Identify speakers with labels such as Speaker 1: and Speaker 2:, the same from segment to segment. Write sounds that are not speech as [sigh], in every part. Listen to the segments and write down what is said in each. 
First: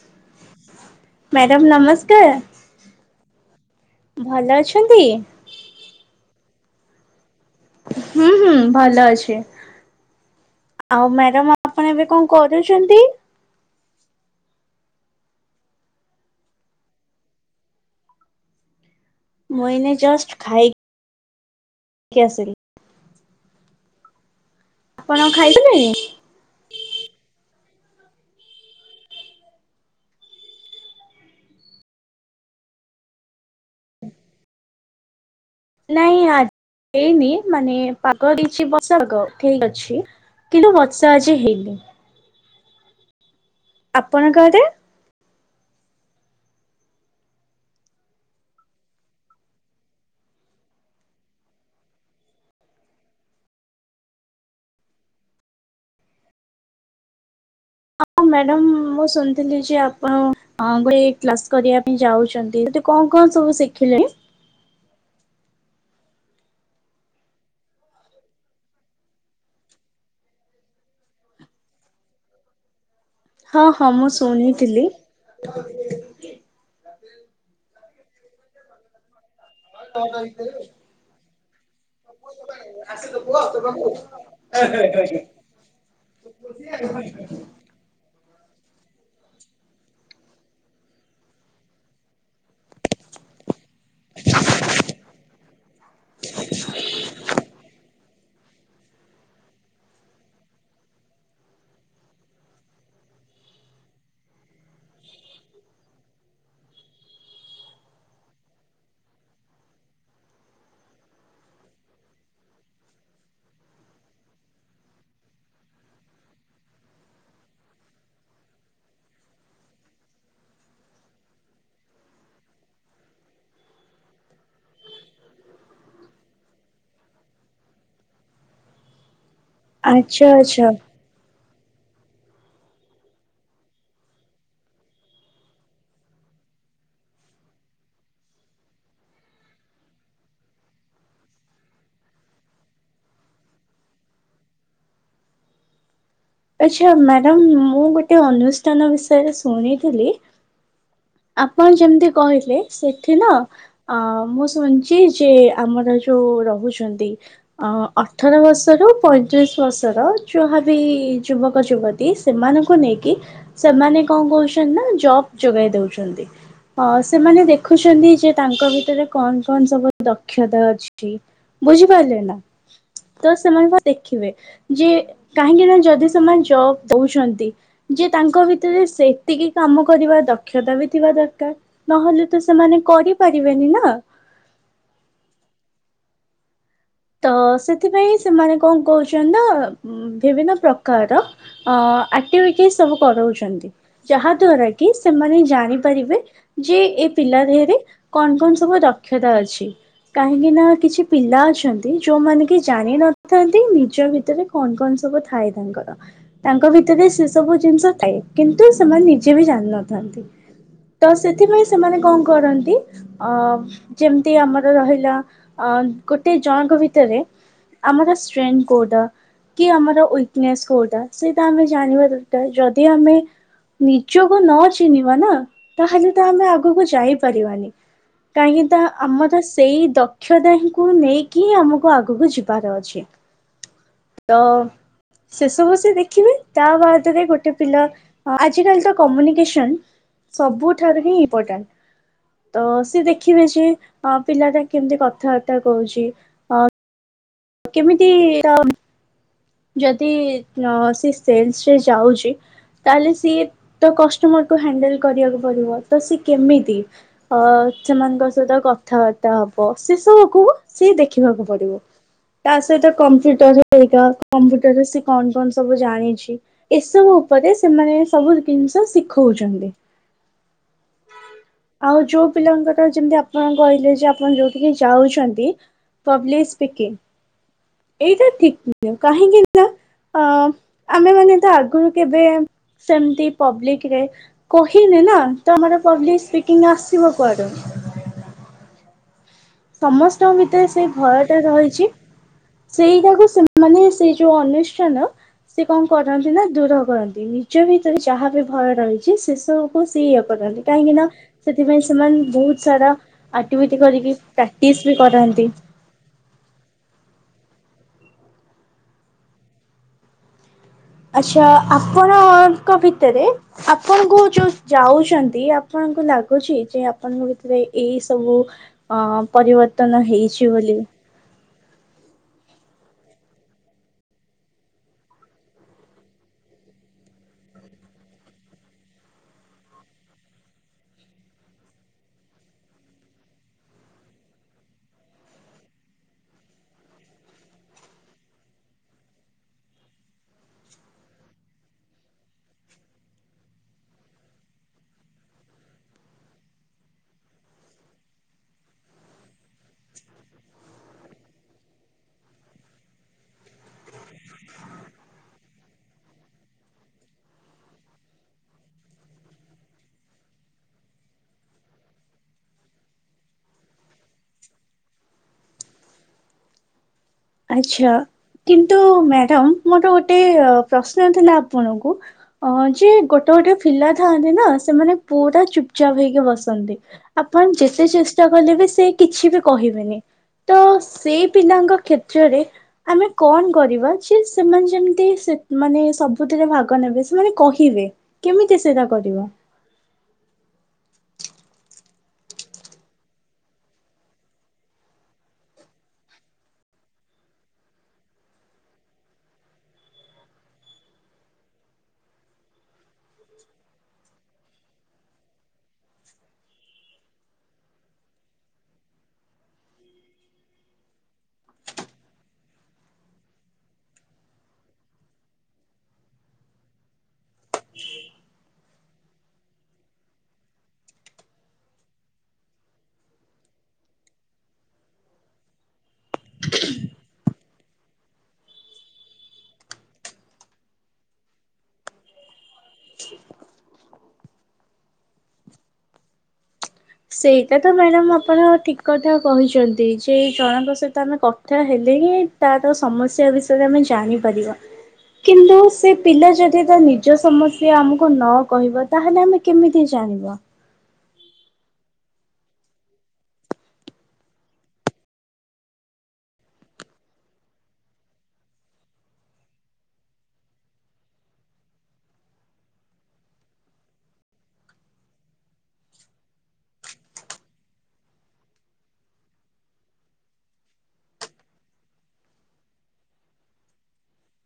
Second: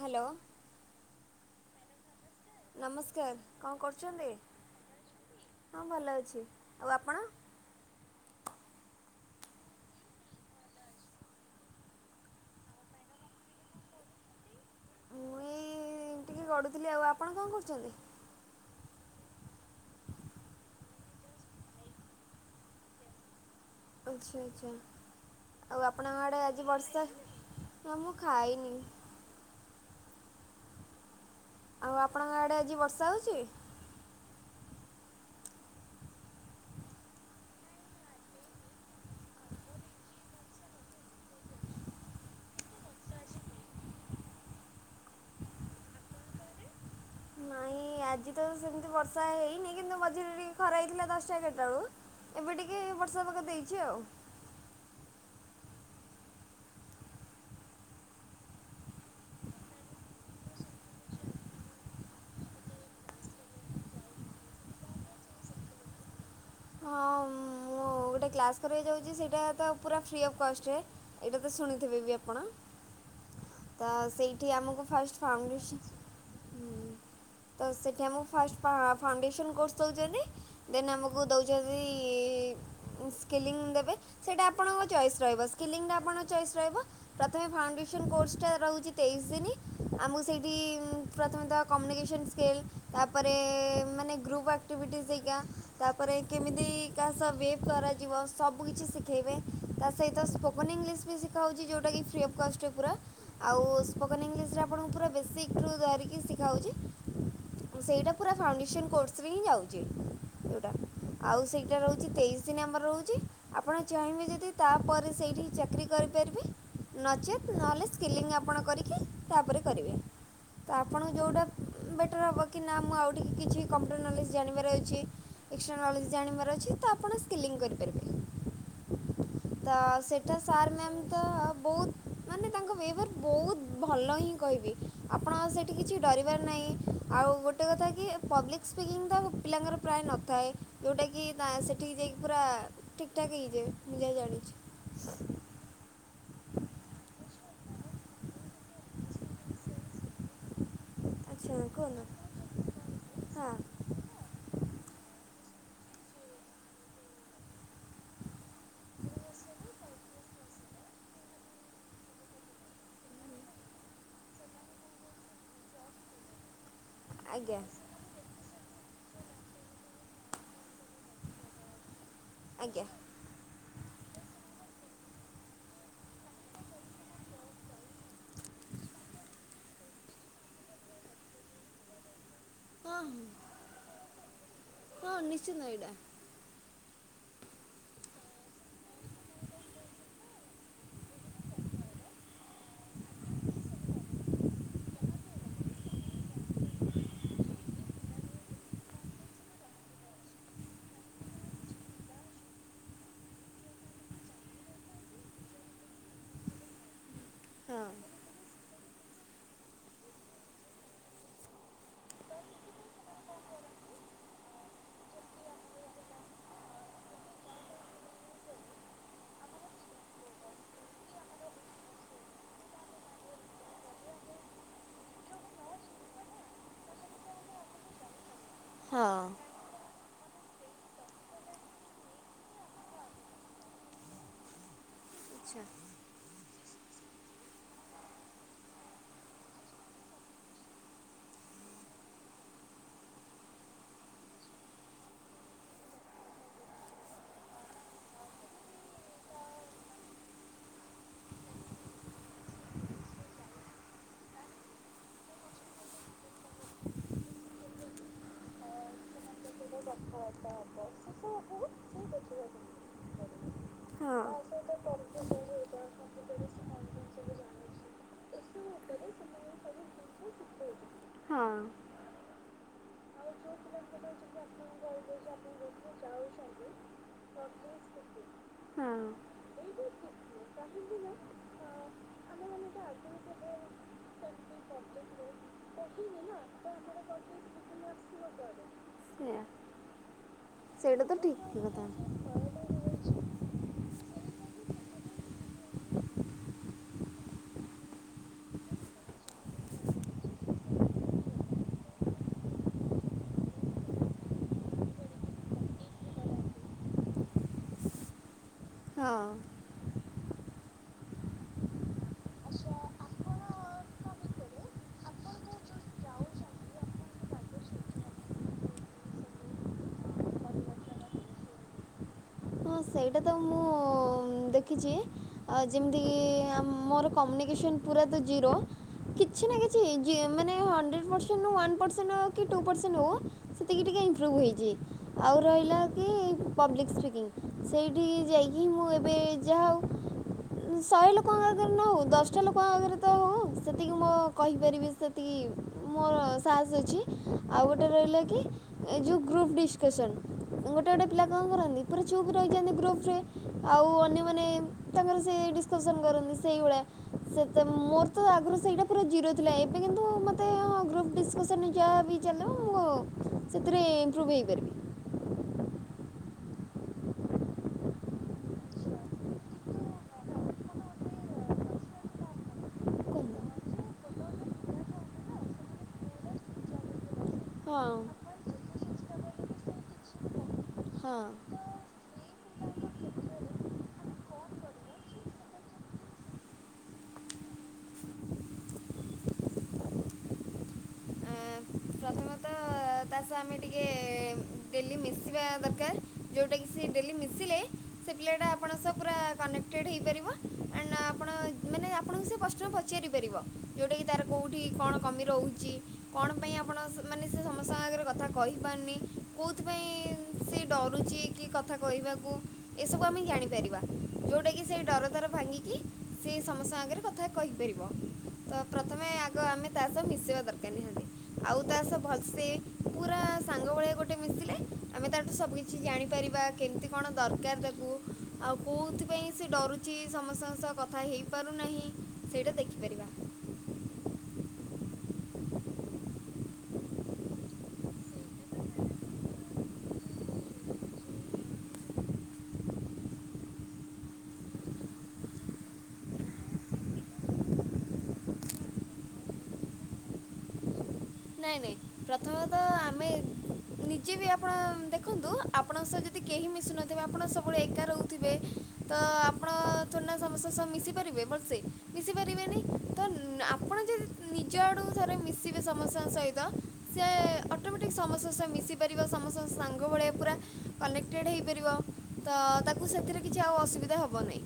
Speaker 1: Hello
Speaker 2: madam ନମସ୍କାର।
Speaker 1: ନମସ୍କାର କଣ କର୍
Speaker 2: ଭଲ ଅଛନ୍ତି?
Speaker 1: ହଁ ଭଲ ଅଛି, ଆଉ ଆପଣ?
Speaker 2: ହୁଁ ହୁଁ, ଭଲ ଅଛି। ଆଉ ମ୍ୟାଡମ ଆପଣ ଏବେ କଣ କରୁଛନ୍ତି?
Speaker 1: ମୁଁ ଏଇ ଟିକେ ଗଢ଼ୁଥିଲି ଆଉ, ଆପଣ କଣ କରୁଛନ୍ତି?
Speaker 2: ମୁଁ ଏଇନେ ଜଷ୍ଟ ଖାଇ କି ଆସିଲି।
Speaker 1: ଆଚ୍ଛା ଆଚ୍ଛା,
Speaker 2: ଆପଣ
Speaker 1: ଆଉ
Speaker 2: ଖାଇସାରିଲେଣି?
Speaker 1: ଆପଣଙ୍କ ଆଡେ ଆଜି ବର୍ଷା ନା ମୁଁ ଖାଇନି। ଆଉ ଆପଣଙ୍କ ଆଡ଼େ ଆଜି ବର୍ଷା ହଉଛି?
Speaker 2: ନାଇଁ ଆ ହେଇନି ମାନେ ପାଗ ଦେଇଛି ବର୍ଷା ପାଗ ଠିକ୍ ଅଛି। କିନ୍ତୁ ବର୍ଷା ଆଜି ହେଇନି। ଆପଣଙ୍କ ଆଡେ?
Speaker 1: ଇଁ ଆଜି ତ ସେମିତି ବର୍ଷା ହେଇନି କିନ୍ତୁ ମଝିରେ ଟିକେ ଖରା ହେଇଥିଲା ଦଶଟା ଏଗାରଟା ବେଳକୁ। ଏବେ ଟିକେ ବର୍ଷା ପାଗ ଦେଇଛି ଆଉ।
Speaker 2: ମ୍ୟାଡମ ମୁଁ ଶୁଣିଥିଲି ଯେ ଆପଣ ଗୋଟେ କ୍ଲାସ୍ କରିବା ପାଇଁ ଯାଉଛନ୍ତି। କଣ କଣ ସବୁ ଶିଖିଲେଣି?
Speaker 1: ହଁ ମୁଁ ଗୋଟେ କ୍ଲାସ୍ କରିବାକୁ ଯାଉଛି ସେଇଟା ତ ପୁରା ଫ୍ରି ଅଫ୍ କଷ୍ଟ୍ ରେ। ଏଇଟା ତ ଶୁଣିଥିବେ ବି ଆପଣ।
Speaker 2: ହଁ
Speaker 1: ତ
Speaker 2: ହଁ ମୁଁ
Speaker 1: ସେଇଠି ଆମକୁ
Speaker 2: ଶୁଣିଥିଲି।
Speaker 1: First foundation. ହୁଁ ତ ସେଠି ଆମକୁ ଫାଷ୍ଟ ଫାଉଣ୍ଡେସନ୍ କୋର୍ସ ଦେଉଛନ୍ତି। ଦେନ୍ ଆମକୁ- ଓ ଦଉଚନ୍ତିଇ - ସ୍କେଲିଂ ଦେବେ ସେଇଟା ଆପଣଙ୍କ ଚଏସ୍ ରହିବ। ସ୍କେଲିଂଟା ଆପଣଙ୍କ ଚଏସ୍ ରହିବ। ପ୍ରଥମେ ଫାଉଣ୍ଡେ- ସନ୍ କୋର୍ସଟା ରହୁଛି ତେଇଶି ଦିନି। ଆମକୁ ସେଇଠି ପ୍ରଥମେତଃ କମ୍ୟୁନିକେସନ୍ ସ୍କିଲ୍- ତା ପରେ ମାନେ ଗ୍ରୁପ୍ ଆକ୍ଟିଭିଟିଜ ହେଇକା। ତା ପରେ କେମିତି କାହା ସହ ବିହେବ୍ କରାଯିବ ସବୁ କିିଛି ଶିଖେଇବେ ତା ସହିତ ସ୍ପୋ- ସ୍ପୋକିଂ ଇଂଲିଶ୍ ବି ଶିଖାହଉଚି ଯୋଉଟା କି ଫ୍ରୀ ଅଫ୍ କଷ୍ଟରେ ପୁରା। ଆଉ ସ୍ପୋକେନ୍ ଇଂଲିଶ୍ ରେ ଆପଣଙ୍କର ପୁରା ବେସିକ୍ ରୁ ଧରିକି ଶିଖାହେଉଛି। ସେଇଟା ପୁରା ଫାଉଣ୍ଡେସନ କୋର୍ସରେ ହିଁ ଯାଉଛି। ଯୋଉଟା। ଆଉ ସେଇଟା ରହୁଛି ତେଇଶି ଦିନ ଆମର ରହୁଛି ଆପଣ ଚାହିଁବେ ଯଦି- ତାପରେ ସେଇଠି ଚାକିରି କରି ପାରିବେ। ନଚେତ୍ ନ ହେଲେ ସ୍କିଲିଂ ଆପଣ କରିକି ତାପରେ କରିବେ। ତ ଆପଣଙ୍କୁ ଯେଉଁଟା ବେଟର୍ ହେବ କି ନା ମୁଁ ଆଉ ଟିକେ କିଛି କମ୍ପ୍ୟୁଟର୍ ନଲେଜ ଜାଣିବାର ଅଛି। ଏକ୍ସଟ୍ରା ନୋଲେଜ ଜାଣିବାର ଅଛି ତ ଆପଣ ସ୍କିଲିଂ କରିପାରିବେ। ତ
Speaker 2: ଆଚ୍ଛା
Speaker 1: ସେଟା
Speaker 2: ଆଚ୍ଛା।
Speaker 1: ସାର୍ ମ୍ୟାମ୍ ତ ବହୁତ। ମାନେ ତାଙ୍କ ବ୍ୟବହାର ବହୁତ ଭଲ ହିଁ କହିବି। ଆପଣ ସେଇଠି କିଛି ଡରିବାର ନାହିଁ ଆଉ। ଗୋଟେ କଥା କି ପବ୍ଲିକ୍ ସ୍ପିକିଂ ତ ପିଲାଙ୍କର- ପ୍ରାୟ ନଥାଏ ଯେଉଁଟାକି ନା ସେଠିକି ଯାଇକି ପୁରା ଠିକ୍ ଠାକ୍ ହେଇଯିବେ ମୁଁ ଯା ଜାଣିଚି। [unintelligible]
Speaker 2: ଆଚ୍ଛା ମ୍ୟାଡ଼ାମ୍ ମୁଁ ଗୋଟେ ଅନୁଷ୍ଠାନ ବିଷୟରେ ଶୁଣିଥିଲି।
Speaker 1: ଆଚ୍ଛା
Speaker 2: ଆପଣ
Speaker 1: କୁହନ୍ତୁ
Speaker 2: ଯେମିତି କହିଲେ ସେଇଠିି ନା-
Speaker 1: ହଁ
Speaker 2: ଅଁ ମୁଁ ଶୁଣିଛି ଯେ ଆମର ଯୋଉ ରହୁଛନ୍ତି। ଅଁ ଅଠର ବର୍ଷରୁ ପଇଁଚାଳିଶି ବର୍ଷ। ର ଯାହାବି ଯୁବକ ଯୁବତୀ ସେମାନଙ୍କୁ ନେଇକି- ସେମାନେ କଣ କହୁଚନ୍ତି ନା ଜବ୍ ଯୋଗାଇ ଦଉଛୁ। ହଁ ସେମାନେ
Speaker 1: ଆଜ୍ଞା
Speaker 2: ଦେଖୁଛନ୍ତି ଯେ ତାଙ୍କ ଭିତରେ କଣ କଣ ସବୁ ଦକ୍ଷତା ଅଛି। ବୁଝିପାରିଲେ ନା।
Speaker 1: ଆଜ୍ଞା
Speaker 2: ତ ସେମାନେ ଦେଖିବେ ଯେ କାହିଁକି ନା ଯଦି ସେମାନେ ଜବ୍ ଦଉଛନ୍ତି। ଯେ ତାଙ୍କ ଭିତରେ ସେତିକି କାମ କରିବା ଦକ୍ଷତା ବି- ଥିବା ଦରକାର ନହେଲେ ତ ସେମାନେ
Speaker 1: ହଁ ହଁ
Speaker 2: କରିପାରିବେନି ନା।
Speaker 1: ହଁ ନିଶ୍ଚିନ୍ତ ଏଇଟା।
Speaker 2: ତ ସେଥିପାଇଁ ସେମାନେ କଣ କହୁଚନ୍ତି ନା। ବିଭିନ୍ନ ପ୍ରକାରର ଅ ଆକ୍ଟିଭିଟି ସବୁ କରଉଛନ୍ତି ଯାହା ଦ୍ୱାରା କି - କି ସେମାନେ ଜାଣିପାରିବେ ଯେ ଏ ପିଲାଦେହରେ। କଣ କଣ ସବୁ ଦକ୍ଷତା ଅଛି କାହିଁକି ନା କିଛି ପିଲା ଅଛନ୍ତି- ଯୋଉମାନେ କି ଜାଣିିନଥାନ୍ତି ନିଜ ଭିତରେ କଣ କଣ ସବୁ ଥାଏ ତାଙ୍କର। ତାଙ୍କ ଭିତରେ ସେ ସବୁ
Speaker 1: ହଁ
Speaker 2: ଜିନିଷ ଥାଏ କିନ୍ତୁ ସେମାନେ ନିଜେ ବି ଜାଣିନଥାନ୍ତି। ତ ସେଥିପାଇଁ ସେମାନେ କଣ କରନ୍ତି। ଅ ଯେମିତି ଆମର ରହିଲା ଅ ଗୋଟେ ଜଣଙ୍କ ଭିତରେ। ଆମର ଷ୍ଟ୍ରେଂଥ କୋଉଟା? କି ଆମର ଉଇକନେସ୍ କୋଉଟା ସେଇଟା ଆମେ ଜାଣିବା ଦରକାର। ଯଦି ଆମେ- ନିଜକୁ ନ ଚିହ୍ନିବା ନା ତାହେଲେ ତ ଆମେ ଆଗକୁ ଯାଇପାରିବାନି। କାହିଁକିତା
Speaker 1: ହଁ
Speaker 2: ଆମର
Speaker 1: ଆଚ୍ଛା
Speaker 2: ସେଇ ଦକ୍ଷତା ହିଁ କୁ ନେଇକି। କି ଆମକୁ ଆଗକୁ ଯିବାର ଅଛି ତ। ଶେ ସବୁ ସେ ଦେଖିବେ। ତା ବାଦରେ ଗୋଟେ ପିଲା ଆଜିକାଲି ତ କମ୍ୟୁନିକେସନ ସବୁଠାରୁ ହିଁ ଇମ୍ପୋର୍ଟାଣ୍ଟ। ତ ସି ଦେଖିବେ ଯେ ପିଲା ତା କେମିତି କଥାବାର୍ତ୍ତା କହୁଛି ଆଉ କେମିତି କ ଯଦି ସି ସେଲ୍ସ୍ ରେ ଯାଉଛି ତାହେଲେ ସିଏ ତ କଷ୍ଟମରକୁୁ ହ୍ୟାଣ୍ଡେଲ୍ କରିବାକୁ ପଡିବ ତ ସେ କେମିତି? ଅ ସେମାନଙ୍କ ସହିତ କଥା କଥାବାର୍ତ୍ତା ହବ ସେ ସବୁକୁ ସିଏ ଦେଖିବାକୁ ପଡିବ। ତା ସହିତ କମ୍ପ୍ୟୁଟର ହେରିକା
Speaker 1: ହଁ।
Speaker 2: ଗୋଟେ ରେ ସେ କଣ କଣ ସବୁ ଜାଣିଛି ଏସବୁ ଉପରେ ଏ ସେମାନେ ସବୁ ଜିନିଷ ଶିଖଉଛନ୍ତି।
Speaker 1: ହଁ।
Speaker 2: ଆଉ ଯୋଉ ପିଲାଙ୍କଟା ଯେମିତି ଆପଣ କହିଲେ ଯେ ଆପଣ ଯୋଉ ଯାଉଛନ୍ତି ପବ୍ଲିକ୍ ସ୍ପିକିଂ ଏଇଟା ଠିକ୍ ନୂହେଁ।
Speaker 1: ହଁ
Speaker 2: କାହିଁକି ନା ଅ ଆମେ ମାନେ ତ ଆଗରୁ କେବେ ସେମତି ପବ୍ଲିକ୍ ରେ କହିନି ନା ତ ଆମର ପବ୍ଲିକ୍ ସ୍ପିକିଂ ଆସିବ କୁଆଡୁ।
Speaker 1: ସେଇଆ
Speaker 2: ସମସ୍ତଙ୍କ ଭିତରେ ସେଇ
Speaker 1: ସେଇଟା ତ
Speaker 2: ଭୟ ଟା
Speaker 1: ଠିକ୍ କଥା।
Speaker 2: ରହିଛି। ସେଇଟାକୁ ସେ ମାନେ ସେଇ ଯୋଉ ଅନୁଷ୍ଠାନ ସେ କଣ କରନ୍ତି ନା ଦୂର କରନ୍ତି, ନିଜ ଭିତରେ ଯାହା ବି ଭୟ ରହିଛି ସେ ସବୁକୁ ସିଏ ଇଏ କରନ୍ତି। କାହିଁକି ନା ସେଥିପାଇଁ ସେମାନେ ବୋହୁତ୍ ସାରା ଆଟିଭିଟି କରିକି ପ୍ରାକ୍ଟିସ ବି କରନ୍ତି।
Speaker 1: ହଁ।
Speaker 2: ଆଛା ଆପଣଙ୍କ ଭିତରେ ଆପଣଙ୍କୁ ଯୋଉ ଯାଉଛନ୍ତି ଆପଣଙ୍କୁ ଲାଗୁଛି ଯେ ଆପଣଙ୍କ ଭିତରେ ଏଇ ସବୁ ଅ ପରିବର୍ତ୍ତନ ହେଇଛି ବୋଲି?
Speaker 1: ହଁ ସେଇଟା ତ ମୁଁ ଦେଖିଛି ଯେମିତିକି ମୋର କମ୍ୟୁନିକେସନ୍ ପୁରା ତ ଜିରୋ। କିଛି ନା କିଛି ଇଜି ମାନେ ହଣ୍ଡ୍ରେଡ ପରସେଣ୍ଟ ରୁ ୱାନ୍ ପର୍ସେଣ୍ଟ କି ଟୁ ପରସେଣ୍ଟ୍ ହଉ, ସେତିକି ଟିକିଏ ଇମ୍ପ୍ରଭ୍ ହୋଇଛି। ଆଉ ରହିଲା କି ପବ୍ଲିକ୍ ସ୍ପିକିଙ୍ଗ୍ ସେଇଠି ଯାଇକିିଁ ମୁଁ ଏବେ ଯାଉ ଶହେ ଲୋକଙ୍କ ଆଗରୁ ନ ହଉ ଦଶଟା ଲୋକଙ୍କ ଆଗରେ ତ ହଉ ସେତିକି ମୁଁ କହିପାରିବି। ଏତିକି ମୋର ସାହାସ ଅଛି। ଆଉ ଗୋଟେ ରହିଲା କି ଏ ଯୋଉ ଗ୍ରୁପ୍ ଡିସ୍କସନ୍ ଗୋଟେ ଗୋଟେ ପିଲା କଣ କରନ୍ତି ପରେ ଚୁପ୍ ରହିଯାନ୍ତି ଗ୍ରୁପ୍ ରେ ଆଉ ଅନ୍ୟମାନେ ତାଙ୍କର ସେ ଡିସ୍କସନ୍ କରନ୍ତି ସେଇଭଳିଆ। ସେତେ ମୋର ତ ଆଗରୁ ସେଇଟା ପୁରା ଜିରୋ ଥିଲା ଏବେ କିନ୍ତୁ ମତେଁ ଗ୍ରୁପ୍ ଡିସ୍ କସନ୍ ଯାହା ବି ଚାଲ ମୁଁ ସେଥିରେ ଇମ୍ପ୍ରଭ୍ ହେଇପାରିବି। କ'ଣ?
Speaker 2: ଆଚ୍ଛା କିନ୍ତୁ ମ୍ୟାଡ଼ାମ ମୋର ଗୋଟେ ପ୍ରଶ୍ନ ଥିଲା ଆପଣଙ୍କୁ ଅ ଯିଏ ଗୋଟେ ଗୋଟେ ପିଲା ଥାଆନ୍ତି ନା ସେମାନେ ପୁରା ଚୁପ୍ ଚାପ୍ ହେଇକି ବସନ୍ତି। ଆପଣ ଯେତେ
Speaker 1: ହଁ
Speaker 2: ଚେଷ୍ଟା କଲେ ବି ସେ କିଛି ବି କହିବେନି, ତ ସେଇ ପିଲାଙ୍କ କ୍ଷେତ [unintelligible] ଆମେ କଣ କରିବା ଯେ ସେମାନେ ଯେମିତି ମାନେ ସବୁଥିରେ ଭାଗ ନେବେ ସେମାନେ କହିବେ। କେମିତି ସେଟା କରିବ?
Speaker 1: ଆ ପ୍ରଥମତଃ ତା ସହ ଆମେ ଟିକେ ଡେଲି ମିଶିବା ଦରକାର ଯେଉଁଟା କିି ସେ ଡେଲି ମିଶିଲେ ସେ ପିଲା ଟା ଆପଣଙ୍କ ସହ ପୁରା କନେକ୍ଟେଡ଼୍ ହେଇପାରିବ ଆଣ୍ଡ୍ ଆପଣ ମାନେ ଆପଣଙ୍କୁ ସେ ପ୍ରଶ୍ନ ପଚାରିପାରିବ। ଯୋଉଟା କିି ତାର କୋଉଠି କଣ କମି ରହୁଛି କଣ ପାଇଁ ଆପଣଙ୍କ ସେ ମାନେ ସେ ସମସ୍ତଙ୍କ ଆଗରେ କଥା କହିପାରୁନି କେଉଁଥିପାଇଁ ସେ ଡରୁଛି କି କଥା କହିବାକୁ। ଏସବୁ ଆମେ ଜାଣିପାରିବା ଯୋଉଟା କି ସେଇ ଡର ତାର ଭାଙ୍ଗିକି ସେ ସମସ୍ତଙ୍କ ଆଗରେ କଥା। କହିପାରିବ ତ ପ୍ରଥମେ ଆଗ ଆମେ ତା ସହ ମିଶେବା ଦରକାର ନିହାତି ଆଉ ତା ସହ। ଭଲସେ ପୁରା ସାଙ୍ଗ ଭଳିଆ ଗୋଟେ ମିଶିଲେ ଆମେ ତାଠୁ ସବୁ କିଛି ଜାଣିପାରିବା କେମିତି। କଣ ଦରକାର ତାକୁ ଆଉ କୋଉଥିପାଇଁ ସେ ଡରୁଛି ସମସ୍ତଙ୍କ ସହ କଥା ହେଇପାରୁନାହିଁ। ସେଇଟା ଦେଖି ପାରିବା।
Speaker 2: ସେଇଟା ତ ମ୍ୟାଡାମ ଆପଣ ଠିକ କଥା କହିଛନ୍ତି ଯେ ଜଣଙ୍କ ସହିତ ଆମେ କଥ୍ କଥା ହେଲେ ହିଁ ତାର ସମସ୍ୟା ବିଷୟରେ ଆମେ ଜାଣିପାରିବା। କିନ୍ତୁ ସେ ପିଲା ଯଦି ତା ନିଜ ସମସ୍ୟା ଆମକୁ ନ କହିବ। ତାହେଲେ ଆମେ କେମିତି ଜାଣିବା।
Speaker 1: ନାଇଁ ନାଇଁ ପ୍ରଥମେ ତ ଆମେ। ନିଜେ ବି ଆପଣ ଦେଖନ୍ତୁ ଆପଣଙ୍କ ସହ ଯଦି କେହି ମିଶୁନଥିବେ ଆପଣ ସବୁବେଳେ ଏକା ରହୁଥିବେ। ତ ଆପଣ ଥୋଡି ନା ସମସ୍ତଙ୍କ ସହ ମିଶି ପାରିବେ ଭଲଷେ ମିଶି ପାରିବେନି ତ ଆପଣ ଯଦି। ନିଜ ଆଡୁ ଥରେ ମିଶିବେ ସମସ୍ତଙ୍କ ସହିତ। ସେ ଅଟୋମେଟିକ୍ ସମସ୍ତଙ୍କ ସହ ମିଶି ପାରିବ ସମସ୍ତଙ୍କ ସାଙ୍ଗ ଭଳିଆ ପୁରା କନେକ୍ଟେଡ଼୍ ହେଇପାରିବ। ତ ତାକୁ ସେଥିରେ କିଛି ଆଉ ଅସୁବିଧା ହବ ନାହିଁ।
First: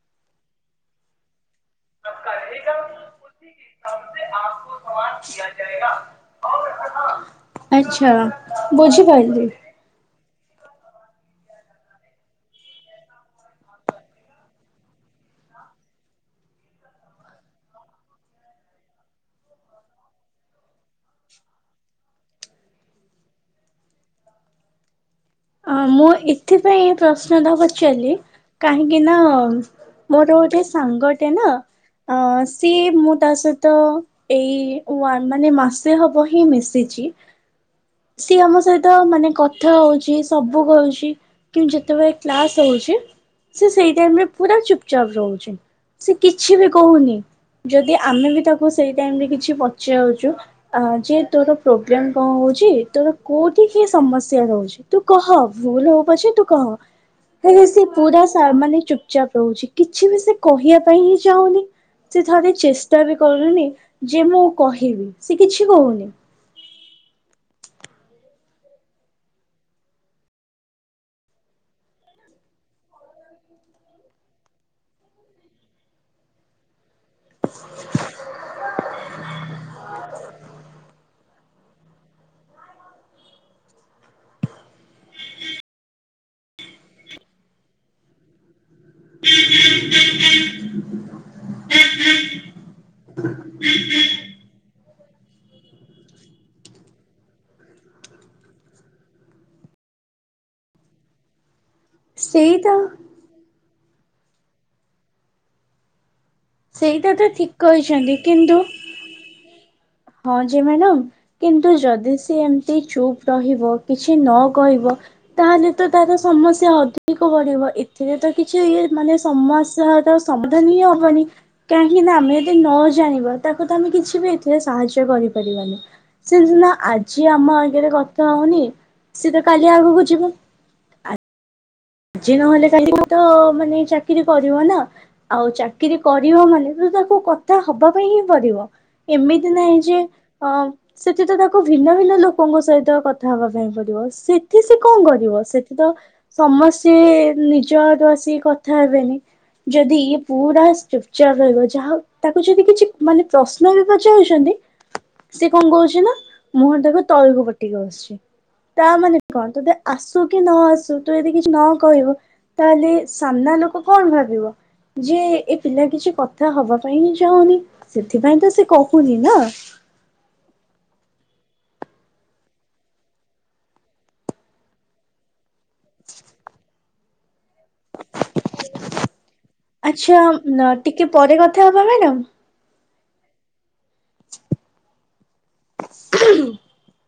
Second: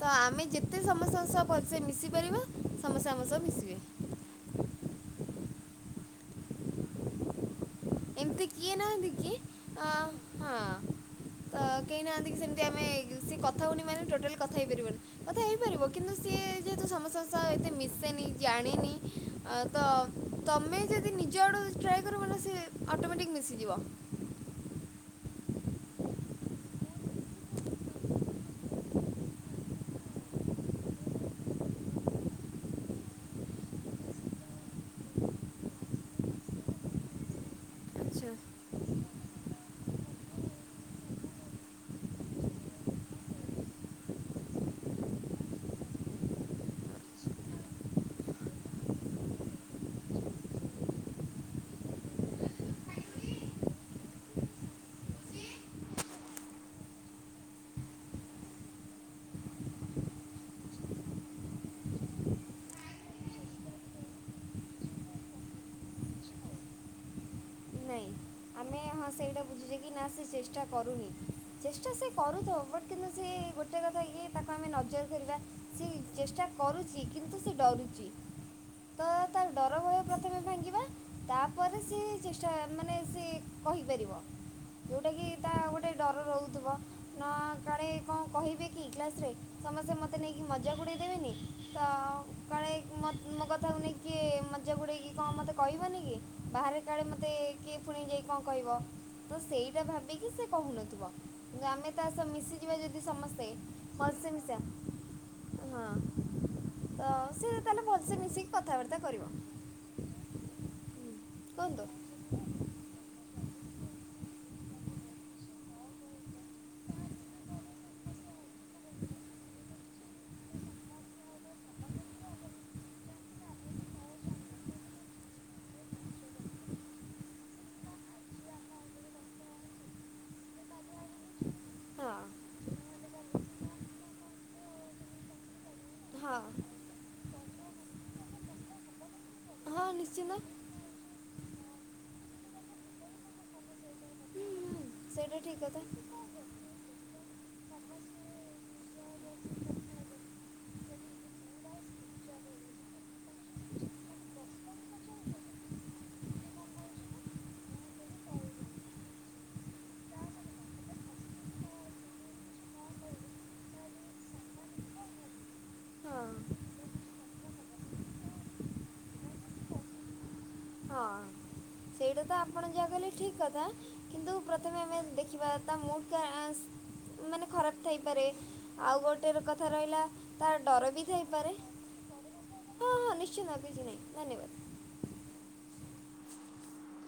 Speaker 1: ତ ଆମେ ଯେତେ ସମସ୍ତଙ୍କ ସହ ଭଲସେ ମିଶି ପାରିବା ସମସ୍ତେ ଆମ ସହ ମିଶିବେ।
Speaker 2: [unintelligible] ଆଚ୍ଛା
Speaker 1: ଏମିତି କିଏ ନାହାନ୍ତି କି
Speaker 2: ବୁଝିପାରିଲି।
Speaker 1: ଆଁ ହଁ। ତ କେହି ନାହାନ୍ତି କି ସେମତି ଆମେ ସିଏ କଥା ହଉନି ମାନେ ଟୋଟାଲ କଥା ହେଇପାରିବନି। କଥା ହେଇପାରିବ କିନ୍ତୁ ସିଏ ଯେହେତୁ ସମସ୍ତଙ୍କ ସହ ଏତେ ମିଶେନି ଜାଣିନି। ତ ତମେ ଯଦି ନିଜ ଆଡୁ ଟ୍ରାଏ କରିବ ତ ସେ ଅଟୋମେଟିକ ମିଶିଯିବ।
Speaker 2: ଆଁ ମୁଁ ଏଥିପାଇଁ ପ୍ରଶ୍ନ ଟା ପଚାରିଲି କାହିଁକି ନା। ମୋର ଗୋଟେ ସାଙ୍ଗଟେ ନା ଅ ସିଏ ମୁଁ ତା ସହିତ। ଏଇ ୱନ ମାନେ ମାସେ ହବ ହିଁ ମିଶିଛି।
Speaker 1: ଆଚ୍ଛା
Speaker 2: ସିଏ ଆମ ସହିତ ମାନେ କଥା ହଉଛି। ସବୁ କରୁଛି କିନ୍ତୁ ଯେତେବେଳେ କ୍ଲାସ ହଉଛି। ସିଏ ସେଇ ଟାଇମରେ ପୁରା ଚୁପଚାପ ରହୁଛି ସିଏ କିଛି ବି କହୁନି। ଯଦି ଆମେ ବି ତାକୁ ସେଇ ଟାଇମରେ କିଛି ପଚାରୁଛୁ। ଅ ଯେ ତୋର ପ୍ରୋବ୍ଲେମ କଣ ହଉଛି ତୋର କୋଉଠି କି ସମସ୍ୟା ରହୁଛି। ତୁ କହ ଭୁଲ ହଉ ପଛେ ତୁ କହ। କାଇଁ ନା ସେ ପୁରା ସା ମାନେ ଚୁପଚାପ ରହୁଛି କିଛି ବି ସେ କହିବା ପାଇଁ ହିଁ ଚାହୁଁନି। ସେ ଥରେ ଚେଷ୍ଟା ବି କରୁନି ଯେ ମୁଁ କହିବି ସେ କିଛି କହୁନି।
Speaker 1: ନାଇଁ ଆମେ ହଁ ସେଇଟା ବୁଝୁଛେ କି ନା ସେ ଚେଷ୍ଟା କରୁନି। ଚେଷ୍ଟା ସେ କରୁଥବ ବଟ କିନ୍ତୁ ସିଏ ଗୋଟେ କଥା ଇଏ ତାକୁ ଆମେ ନଜର କରିବା। ସେ ଚେଷ୍ଟା କରୁଛି କିନ୍ତୁ ସେ ଡରୁଛି ତ ତା ଡର ର ପ୍ରଥମେ ଭାଙ୍ଗିବା ତାପରେ ସିଏ ଚେଷ୍ଟା ମାନେ ସିଏ କହିପାରିବ। ଯେଉଟା କିି ତା ଗୋଟେ ଡର ରହୁଥିବ ନୁହଁ କାଳେ କଣ କହିବେ। କି କ୍ଲାସ ରେ ସମସ୍ତେ ମତେ ନେଇକି ମଜାକ୍ ଉଡେଇ ଦେବେନି ତ। କାଳେ ମୋ ମୋ କଥାକୁ ନେଇକି କିଏ ମଜା ବୁଡେଇକି କଁ ମତେ କହିବନି କି ବାହାରେ କାଳେ ମତେ। ମତେ କିଏ ପୁଣି ଯାଇ କଣ କହିବ ତ ସେଇଟା ଭାବିକି ସେ କହୁନଥିବ କିନ୍ତୁ ଆମେ। ତା ସହ ମିଶିଯିବା
Speaker 2: ସେଇଟା
Speaker 1: ଯଦି ସମସ୍ତେ ଭଲସେ ମିଶିବା ହଁ। ତ
Speaker 2: ସେଇଟା ତ ଠିକ
Speaker 1: ସିଏ ତାହେଲେ
Speaker 2: କହିଛନ୍ତି
Speaker 1: ଭଲସେ ମିଶିକି
Speaker 2: କିନ୍ତୁ
Speaker 1: କଥାବାର୍ତ୍ତା କରିବ।
Speaker 2: ହଁ ଯେ ମ୍ୟାଡ଼ମ୍ କିନ୍ତୁ
Speaker 1: କୁହନ୍ତୁ
Speaker 2: ଯଦି ସିଏ ଏମିତି ଚୁପ୍ ରହିବ କିଛି ନ କହିବ ତାହେଲେ ତ ତାର ସମସ୍ୟା ଅଧିକ ବଢିବ ଏଥିରେ ତ କିଛି ଇଏ ମାନେ ସମସ୍ୟାର ସମାଧାନ ହିଁ ହବନି କାହିଁକି ନା ଆମେ ଯଦି ନ ଜାଣିବା ତାକୁ ତ ଆମେ କିଛି ବି ଏଥିରେ ସାହାଯ୍ୟ କରିପାରିବାନି। ସେ ସିନା ଆଜି ଆମ ଆଗରେ କଥା ହଉନି ସିଏ ତ କାଲି ଆଗକୁ ଯିବ
Speaker 1: ହଁ
Speaker 2: ଆଜି ନହେଲେ କାଲି ତ ମାନେ ଚାକିରି କରିବ ନା ଆଉ ଚା କିରି
Speaker 1: ହଁ
Speaker 2: କରିବ ମାନେ ତ ତାକୁ କଥା ହବା ପାଇଁ ହିଁ ପଡିବ ଏମିତି ନାହିଁ
Speaker 1: ହଁ
Speaker 2: ଯେ
Speaker 1: ନିଶ୍ଚିନ୍ତ
Speaker 2: ଅ ସେଥି ତ ତାକୁ ଭିନ୍ନ ଭିନ୍ନ ଲୋକଙ୍କ ସହିତ କଥା ହବା ପାଇଁ ପଡିବ ସେ
Speaker 1: ହୁଁ,
Speaker 2: ଏଠି ସେ
Speaker 1: ହୁଁ,
Speaker 2: କଣ
Speaker 1: ସେଇଟା
Speaker 2: କରିବ
Speaker 1: ଠିକ୍
Speaker 2: ସେଠି
Speaker 1: କଥା
Speaker 2: ତ ସମସ୍ତେ ନିଜଆଡୁ ଆସି କଥା ହେବେନି ଯଦି ଇ ପୁରା ସ୍ପିପଚର ରହିବ ଯାହା ତାକୁ ଯଦି କିଛି ମାନେ ପ୍ରଶ୍ନ ବି ପଚାଉଚନ୍ତି
Speaker 1: [inaudible]
Speaker 2: ସିଏ କଣ କରୁଚି ନା ମୁହଁ ଟାକୁ ତଳକୁ ପୋତିକି ବସଚୁ। ତାମାନେ କଣ ତୁତ ଆସୁକି ନ ଆସୁ ତୁ ଯଦି କିଛି ନ କହିବୁ ତାହେଲେ ସାମ୍ନା ଲୋକ କଣ ଭାବିବ। ଯେ ଏ ପିଲା କିଛି
Speaker 1: ହଁ
Speaker 2: କଥା ହବା ପାଇଁ ହିଁ ଚାହୁଁନି। ସେଥିପାଇଁ ତ ସେ କହୁନି ନା।
Speaker 1: ହଁ ସେଇଟା ତ ଆପଣ ଯାହା କହଲେ ଠିକ୍ କଥା କିନ୍ତୁ ପ୍ରଥମେ ଆମେ ଦେଖିବା ତା ମୁଡ଼ କା ଆସ୍ ମାନେ ଖରାପ୍ ଥାଇପାରେ ଆଉ ଗୋ ଟେ କଥାରହିଲା ତାର
Speaker 2: ଆଚ୍ଛା
Speaker 1: ଡର ବି
Speaker 2: ଟିକେ ପରେ
Speaker 1: ଥାଇପାରେ।
Speaker 2: କଥା ହବା ମ୍ୟାଡାମ।
Speaker 1: ହଁ ହଁ ନିଶ୍ଚିତ କିଛି ନାହିଁ ଧନ୍ୟବାଦ।
Speaker 2: [unintelligible]